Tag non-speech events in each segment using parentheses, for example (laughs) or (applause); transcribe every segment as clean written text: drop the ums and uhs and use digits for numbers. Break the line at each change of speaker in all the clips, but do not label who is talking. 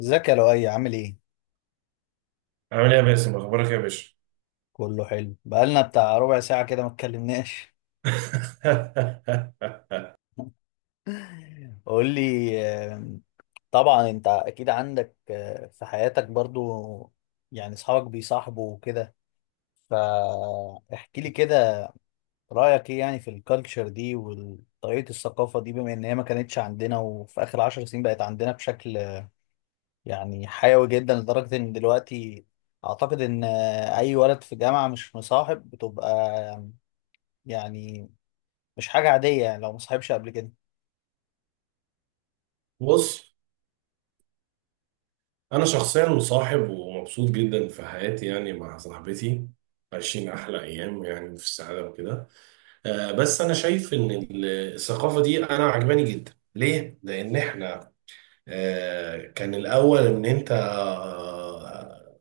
ازيك يا لؤي، عامل ايه؟
عامل ايه يا باسم، اخبارك يا باشا؟
كله حلو، بقالنا بتاع ربع ساعة كده ما اتكلمناش.
(laughs)
(laughs) قول لي. آم، طبعا انت اكيد عندك، في حياتك برضو، يعني اصحابك بيصاحبوا وكده. فاحكي لي كده. رأيك ايه يعني في الكالتشر دي وطريقة الثقافة دي، بما ان هي ما كانتش عندنا، وفي اخر عشر سنين بقت عندنا بشكل يعني حيوي جدا لدرجة ان دلوقتي اعتقد ان اي ولد في جامعة مش مصاحب بتبقى يعني مش حاجة عادية، يعني لو مصاحبش قبل كده.
بص، انا شخصيا مصاحب ومبسوط جدا في حياتي يعني مع صاحبتي. عايشين احلى ايام يعني في السعاده وكده. بس انا شايف ان الثقافه دي انا عجباني جدا. ليه؟ لان احنا كان الاول ان انت آه،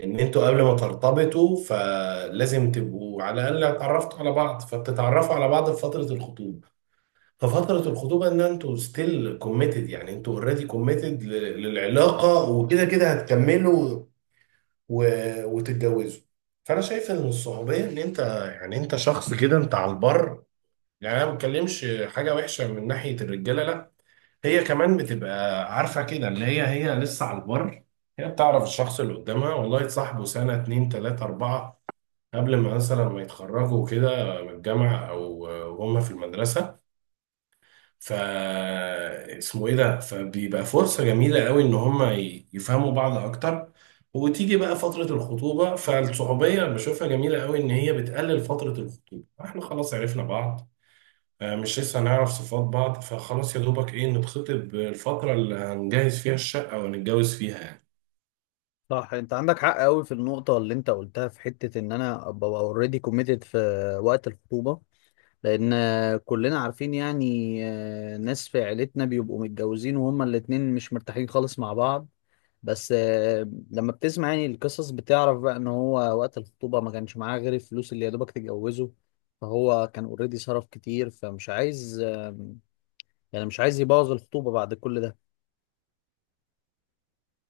ان انتوا قبل ما ترتبطوا فلازم تبقوا على الاقل اتعرفتوا على بعض، فبتتعرفوا على بعض في فتره الخطوبه. ففترة الخطوبة ان انتوا ستيل كوميتد، يعني انتوا اوريدي كوميتد للعلاقة وكده كده هتكملوا و... وتتجوزوا. فانا شايف ان الصعوبية ان انت يعني انت شخص كده انت على البر. يعني انا ما بتكلمش حاجة وحشة من ناحية الرجالة، لا. هي كمان بتبقى عارفة كده، اللي هي هي لسه على البر. هي بتعرف الشخص اللي قدامها والله تصاحبه سنة اتنين تلاتة اربعة قبل ما مثلا ما يتخرجوا كده من الجامعة او هم في المدرسة. ف اسمه ايه ده، فبيبقى فرصة جميلة قوي ان هما يفهموا بعض اكتر. وتيجي بقى فترة الخطوبة، فالصحوبية بشوفها جميلة قوي ان هي بتقلل فترة الخطوبة. احنا خلاص عرفنا بعض، مش لسه هنعرف صفات بعض، فخلاص يا دوبك ايه نتخطب الفترة اللي هنجهز فيها الشقة ونتجوز فيها يعني.
صح، انت عندك حق قوي في النقطة اللي انت قلتها في حتة ان انا ابقى اوريدي كوميتد في وقت الخطوبة. لان كلنا عارفين يعني، ناس في عيلتنا بيبقوا متجوزين وهما الاتنين مش مرتاحين خالص مع بعض. بس، لما بتسمع يعني القصص، بتعرف بقى ان هو وقت الخطوبة ما كانش معاه غير الفلوس اللي يا دوبك تجوزه. فهو كان اوريدي صرف كتير، فمش عايز آه، يعني مش عايز يبوظ الخطوبة بعد كل ده.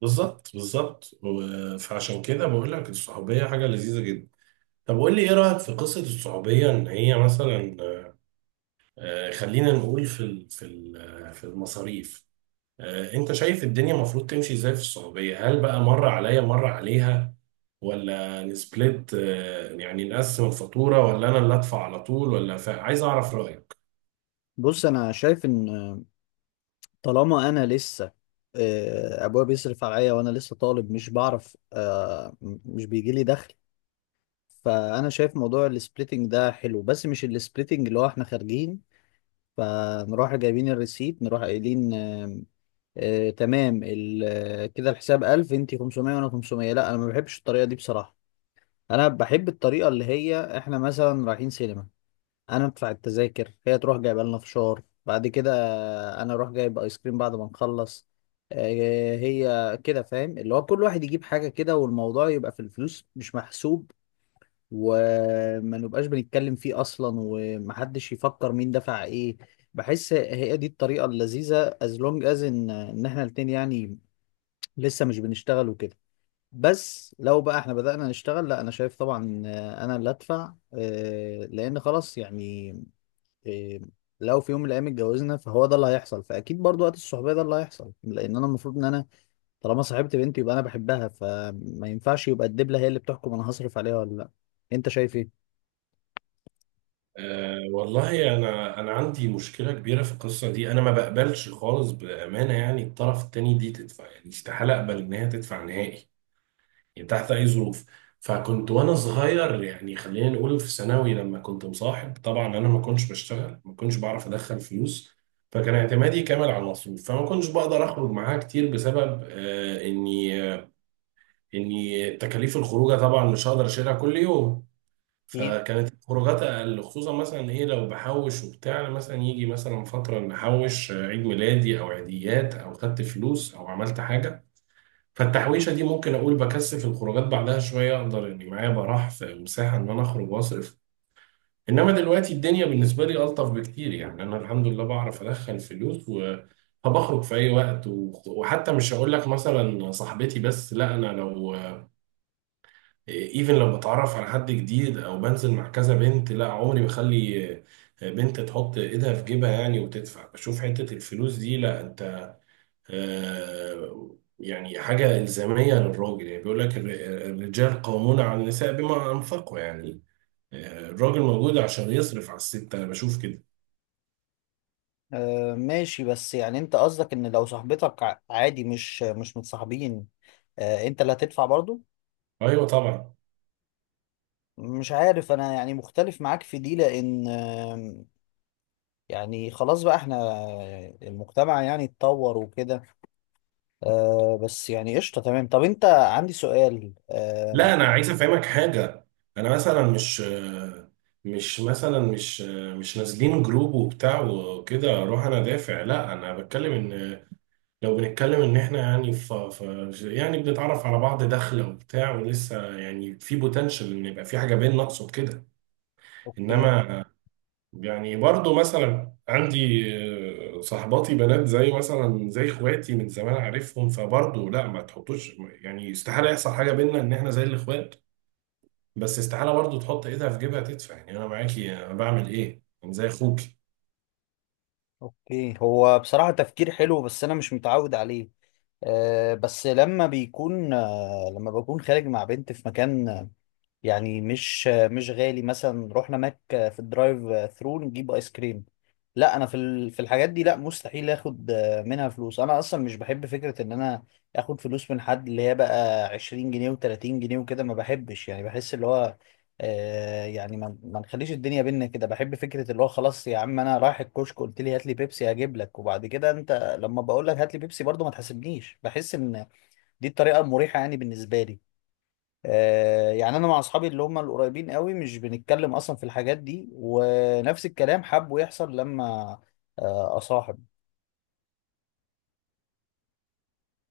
بالظبط بالظبط فعشان كده بقول لك الصحوبية حاجة لذيذة جدا. طب قول لي ايه رأيك في قصة الصحوبية ان هي مثلا خلينا نقول في في المصاريف. انت شايف الدنيا المفروض تمشي ازاي في السعودية؟ هل بقى مرة عليا مرة عليها، ولا نسبلت، يعني نقسم الفاتورة، ولا انا اللي ادفع على طول؟ ولا عايز اعرف رأيك.
بص، انا شايف ان طالما انا لسه، ابويا بيصرف عليا وانا لسه طالب، مش بعرف، مش بيجي لي دخل، فانا شايف موضوع السبليتنج ده حلو، بس مش السبليتنج اللي هو احنا خارجين فنروح جايبين الريسيت، نروح قايلين كده الحساب 1000، انت 500 وانا 500. لا، انا ما بحبش الطريقه دي بصراحه. انا بحب الطريقه اللي هي احنا مثلا رايحين سينما، انا ادفع التذاكر، هي تروح جايبه لنا فشار بعد كده، انا اروح جايب ايس كريم بعد ما نخلص. هي كده، فاهم؟ اللي هو كل واحد يجيب حاجه كده، والموضوع يبقى في الفلوس مش محسوب، وما نبقاش بنتكلم فيه اصلا، ومحدش يفكر مين دفع ايه. بحس هي دي الطريقه اللذيذه as long as ان احنا الاتنين، يعني لسه مش بنشتغل وكده. بس لو بقى احنا بدأنا نشتغل، لا، انا شايف طبعا، انا اللي ادفع، لان خلاص يعني، إيه، لو في يوم من الايام اتجوزنا فهو ده اللي هيحصل، فاكيد برضو وقت الصحوبيه ده اللي هيحصل، لان انا المفروض ان انا طالما صاحبت بنتي يبقى انا بحبها، فما ينفعش يبقى الدبله هي اللي بتحكم انا هصرف عليها ولا لا. انت شايف ايه؟
أه والله، انا عندي مشكلة كبيرة في القصة دي. انا ما بقبلش خالص بأمانة، يعني الطرف التاني دي تدفع؟ يعني استحالة اقبل ان هي تدفع نهائي، يعني تحت اي ظروف. فكنت وانا صغير، يعني خلينا نقول في ثانوي، لما كنت مصاحب طبعا انا ما كنتش بشتغل، ما كنتش بعرف ادخل فلوس، فكان اعتمادي كامل على المصروف. فما كنتش بقدر اخرج معاها كتير بسبب اني اني تكاليف الخروجه طبعا مش هقدر اشيلها كل يوم.
اكيد.
فكانت الخروجات اقل، خصوصا مثلا ايه لو بحوش وبتاع. مثلا يجي مثلا فتره نحوش، عيد ميلادي او عيديات او خدت فلوس او عملت حاجه، فالتحويشة دي ممكن أقول بكثف الخروجات بعدها شوية، أقدر إني معايا براح في مساحة إن أنا أخرج وأصرف. إنما دلوقتي الدنيا بالنسبة لي ألطف بكتير، يعني أنا الحمد لله بعرف أدخل فلوس و فبخرج في أي وقت. وحتى مش هقول لك مثلا صاحبتي بس، لا أنا لو إيفن لو بتعرف على حد جديد أو بنزل مع كذا بنت، لا عمري بخلي بنت تحط إيدها في جيبها يعني وتدفع. بشوف حتة الفلوس دي لا انت يعني حاجة إلزامية للراجل. يعني بيقول لك الرجال قوامون على النساء بما أنفقوا، يعني الراجل موجود عشان يصرف على الست. أنا بشوف كده.
آه ماشي. بس يعني انت قصدك ان لو صاحبتك، عادي، مش متصاحبين، آه انت اللي هتدفع برضو؟
أيوه طبعا.
مش عارف، انا يعني مختلف معاك في دي، لان آه يعني، خلاص بقى احنا المجتمع يعني اتطور وكده. آه بس يعني قشطة، تمام. طب انت، عندي سؤال آه.
لا أنا عايز أفهمك حاجة. أنا مثلا مش نازلين جروب وبتاع وكده أروح أنا دافع، لا. أنا بتكلم إن لو بنتكلم إن إحنا يعني يعني بنتعرف على بعض داخلة وبتاع ولسه يعني في بوتنشال إن يبقى في حاجة بيننا، أقصد كده.
اوكي.
انما يعني برضو مثلا عندي صاحباتي بنات زي مثلا زي اخواتي، من زمان عارفهم، فبرضو لا ما تحطوش يعني استحالة يحصل حاجة بينا، ان احنا زي الاخوات. بس استحالة برضو تحط ايدها في جيبها تدفع، يعني انا معاكي، انا بعمل ايه، انا زي اخوك.
اوكي، هو بصراحة تفكير حلو بس انا مش متعود عليه. بس لما بيكون آه لما بكون خارج مع بنت في مكان يعني مش غالي، مثلا نروح هناك في الدرايف ثرو نجيب ايس كريم، لا، انا في في الحاجات دي لا مستحيل اخد منها فلوس. انا اصلا مش بحب فكرة ان انا اخد فلوس من حد، اللي هي بقى 20 جنيه و30 جنيه وكده، ما بحبش. يعني بحس اللي هو آه يعني، ما نخليش الدنيا بينا كده. بحب فكرة اللي هو خلاص، يا عم انا رايح الكشك، قلت لي هات لي بيبسي، هجيب لك. وبعد كده انت لما بقول لك هات لي بيبسي برضه ما تحاسبنيش. بحس ان دي الطريقة المريحة يعني بالنسبة لي. يعني انا مع اصحابي اللي هم القريبين قوي مش بنتكلم اصلا في الحاجات دي، ونفس الكلام حابه يحصل لما اصاحب.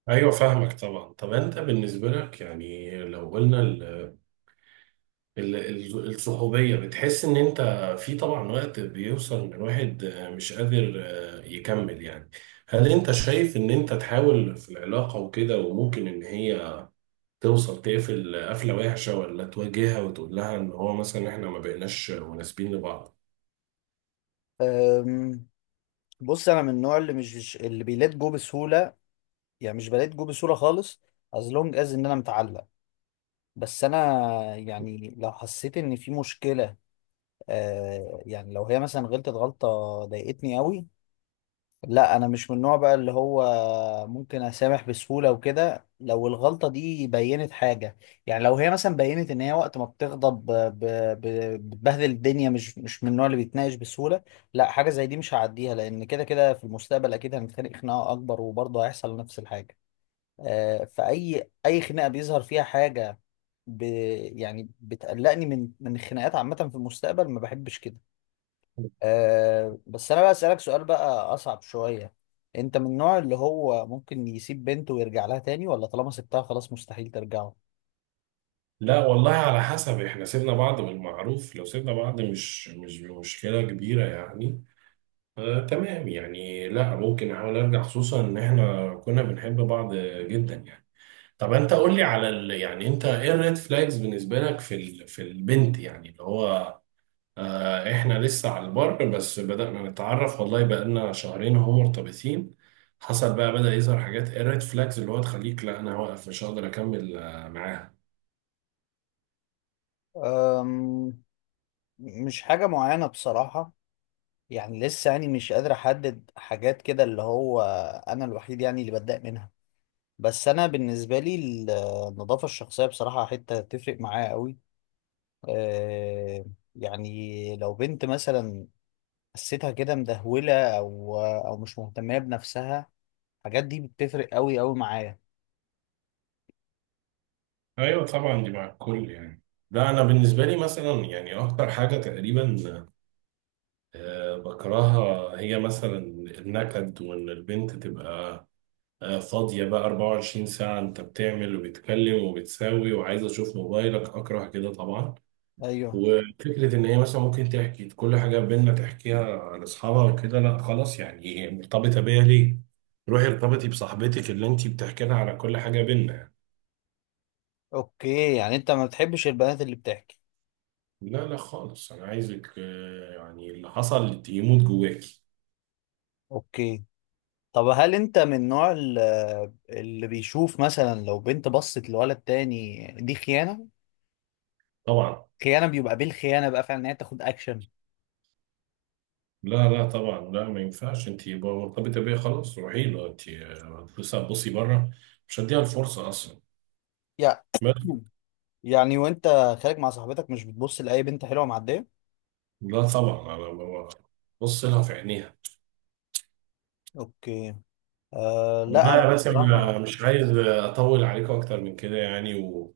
ايوه فاهمك طبعا. طب انت بالنسبة لك يعني لو قلنا الصحوبية، بتحس إن أنت في طبعا وقت بيوصل إن الواحد مش قادر يكمل يعني، هل أنت شايف إن أنت تحاول في العلاقة وكده وممكن إن هي توصل تقفل قفلة وحشة، ولا تواجهها وتقول لها إن هو مثلا إحنا ما بقيناش مناسبين لبعض؟
أم، بص، انا من النوع اللي اللي بيلات جو بسهوله، يعني مش بلات جو بسهوله خالص as long as ان انا متعلق. بس انا، يعني لو حسيت ان في مشكله، يعني لو هي مثلا غلطت غلطه ضايقتني قوي، لا انا مش من النوع بقى اللي هو ممكن اسامح بسهوله وكده. لو الغلطه دي بينت حاجه، يعني لو هي مثلا بينت ان هي وقت ما بتغضب بتبهدل الدنيا، مش من النوع اللي بيتناقش بسهوله، لا حاجه زي دي مش هعديها، لان كده كده في المستقبل اكيد هنتخانق خناقه اكبر وبرضه هيحصل نفس الحاجه. فاي خناقه بيظهر فيها حاجه، ب يعني بتقلقني من الخناقات عامه في المستقبل، ما بحبش كده. أه بس انا بقى اسالك سؤال بقى اصعب شويه. انت من النوع اللي هو ممكن يسيب بنته ويرجع لها تاني، ولا طالما سبتها خلاص مستحيل ترجعه؟
لا والله، على حسب. إحنا سيبنا بعض بالمعروف، لو سيبنا بعض مش مشكلة كبيرة يعني. آه تمام يعني، لا ممكن أحاول أرجع، خصوصا إن إحنا كنا بنحب بعض جدا يعني. طب انت قول لي على يعني انت ايه الريد فلاجز بالنسبه لك في في البنت، يعني اللي هو آه احنا لسه على البر بس بدأنا نتعرف، والله بقالنا شهرين اهو مرتبطين، حصل بقى بدأ يظهر حاجات. ايه الريد فلاجز اللي هو تخليك لا انا واقف مش هقدر اكمل آه معاها؟
أم مش حاجه معينه بصراحه، يعني لسه يعني مش قادر احدد حاجات كده اللي هو انا الوحيد يعني اللي بتضايق منها. بس انا بالنسبه لي النظافه الشخصيه بصراحه حته تفرق معايا قوي. أه يعني لو بنت مثلا حسيتها كده مدهوله، او مش مهتمه بنفسها، الحاجات دي بتفرق قوي قوي معايا.
ايوه طبعا دي مع الكل يعني. لا انا بالنسبه لي مثلا يعني اكتر حاجه تقريبا بكرهها هي مثلا النكد، وان البنت تبقى فاضية بقى 24 ساعة أنت بتعمل وبتكلم وبتساوي وعايز أشوف موبايلك. أكره كده طبعا.
ايوه.
وفكرة إن هي مثلا ممكن تحكي كل حاجة بينا تحكيها لأصحابها وكده، لا خلاص يعني. مرتبطة بيا ليه؟ روحي ارتبطي بصاحبتك اللي أنت بتحكي لها على كل حاجة بينا.
اوكي، يعني انت ما بتحبش البنات اللي بتحكي.
لا لا خالص، أنا عايزك يعني اللي حصل يموت جواكي.
اوكي، طب هل انت من النوع اللي بيشوف مثلا لو بنت بصت لولد تاني يعني دي خيانة؟
طبعا.
خيانة، بيبقى بالخيانة بقى فعلا ان هي تاخد اكشن.
لا لا طبعا لا، ما ينفعش. أنت يبقى مرتبطة بيا خلاص روحي له أنت؟ بصي بره، مش هديها الفرصة أصلا.
يع- يعني وانت خارج مع صاحبتك مش بتبص لأي بنت حلوة معدية؟
لا طبعا انا ببص لها في عينيها.
اوكي. آه لا،
والله
انا
يا باسم، (laughs)
بصراحة.
مش عايز اطول عليكم اكتر من كده يعني.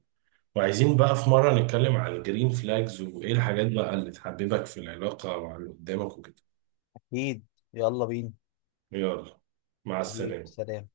وعايزين بقى في مره نتكلم عن الجرين فلاجز وايه الحاجات بقى اللي تحببك في العلاقه مع اللي قدامك وكده.
اكيد. يلا بينا.
يلا. مع
حبيبي،
السلامه.
سلام.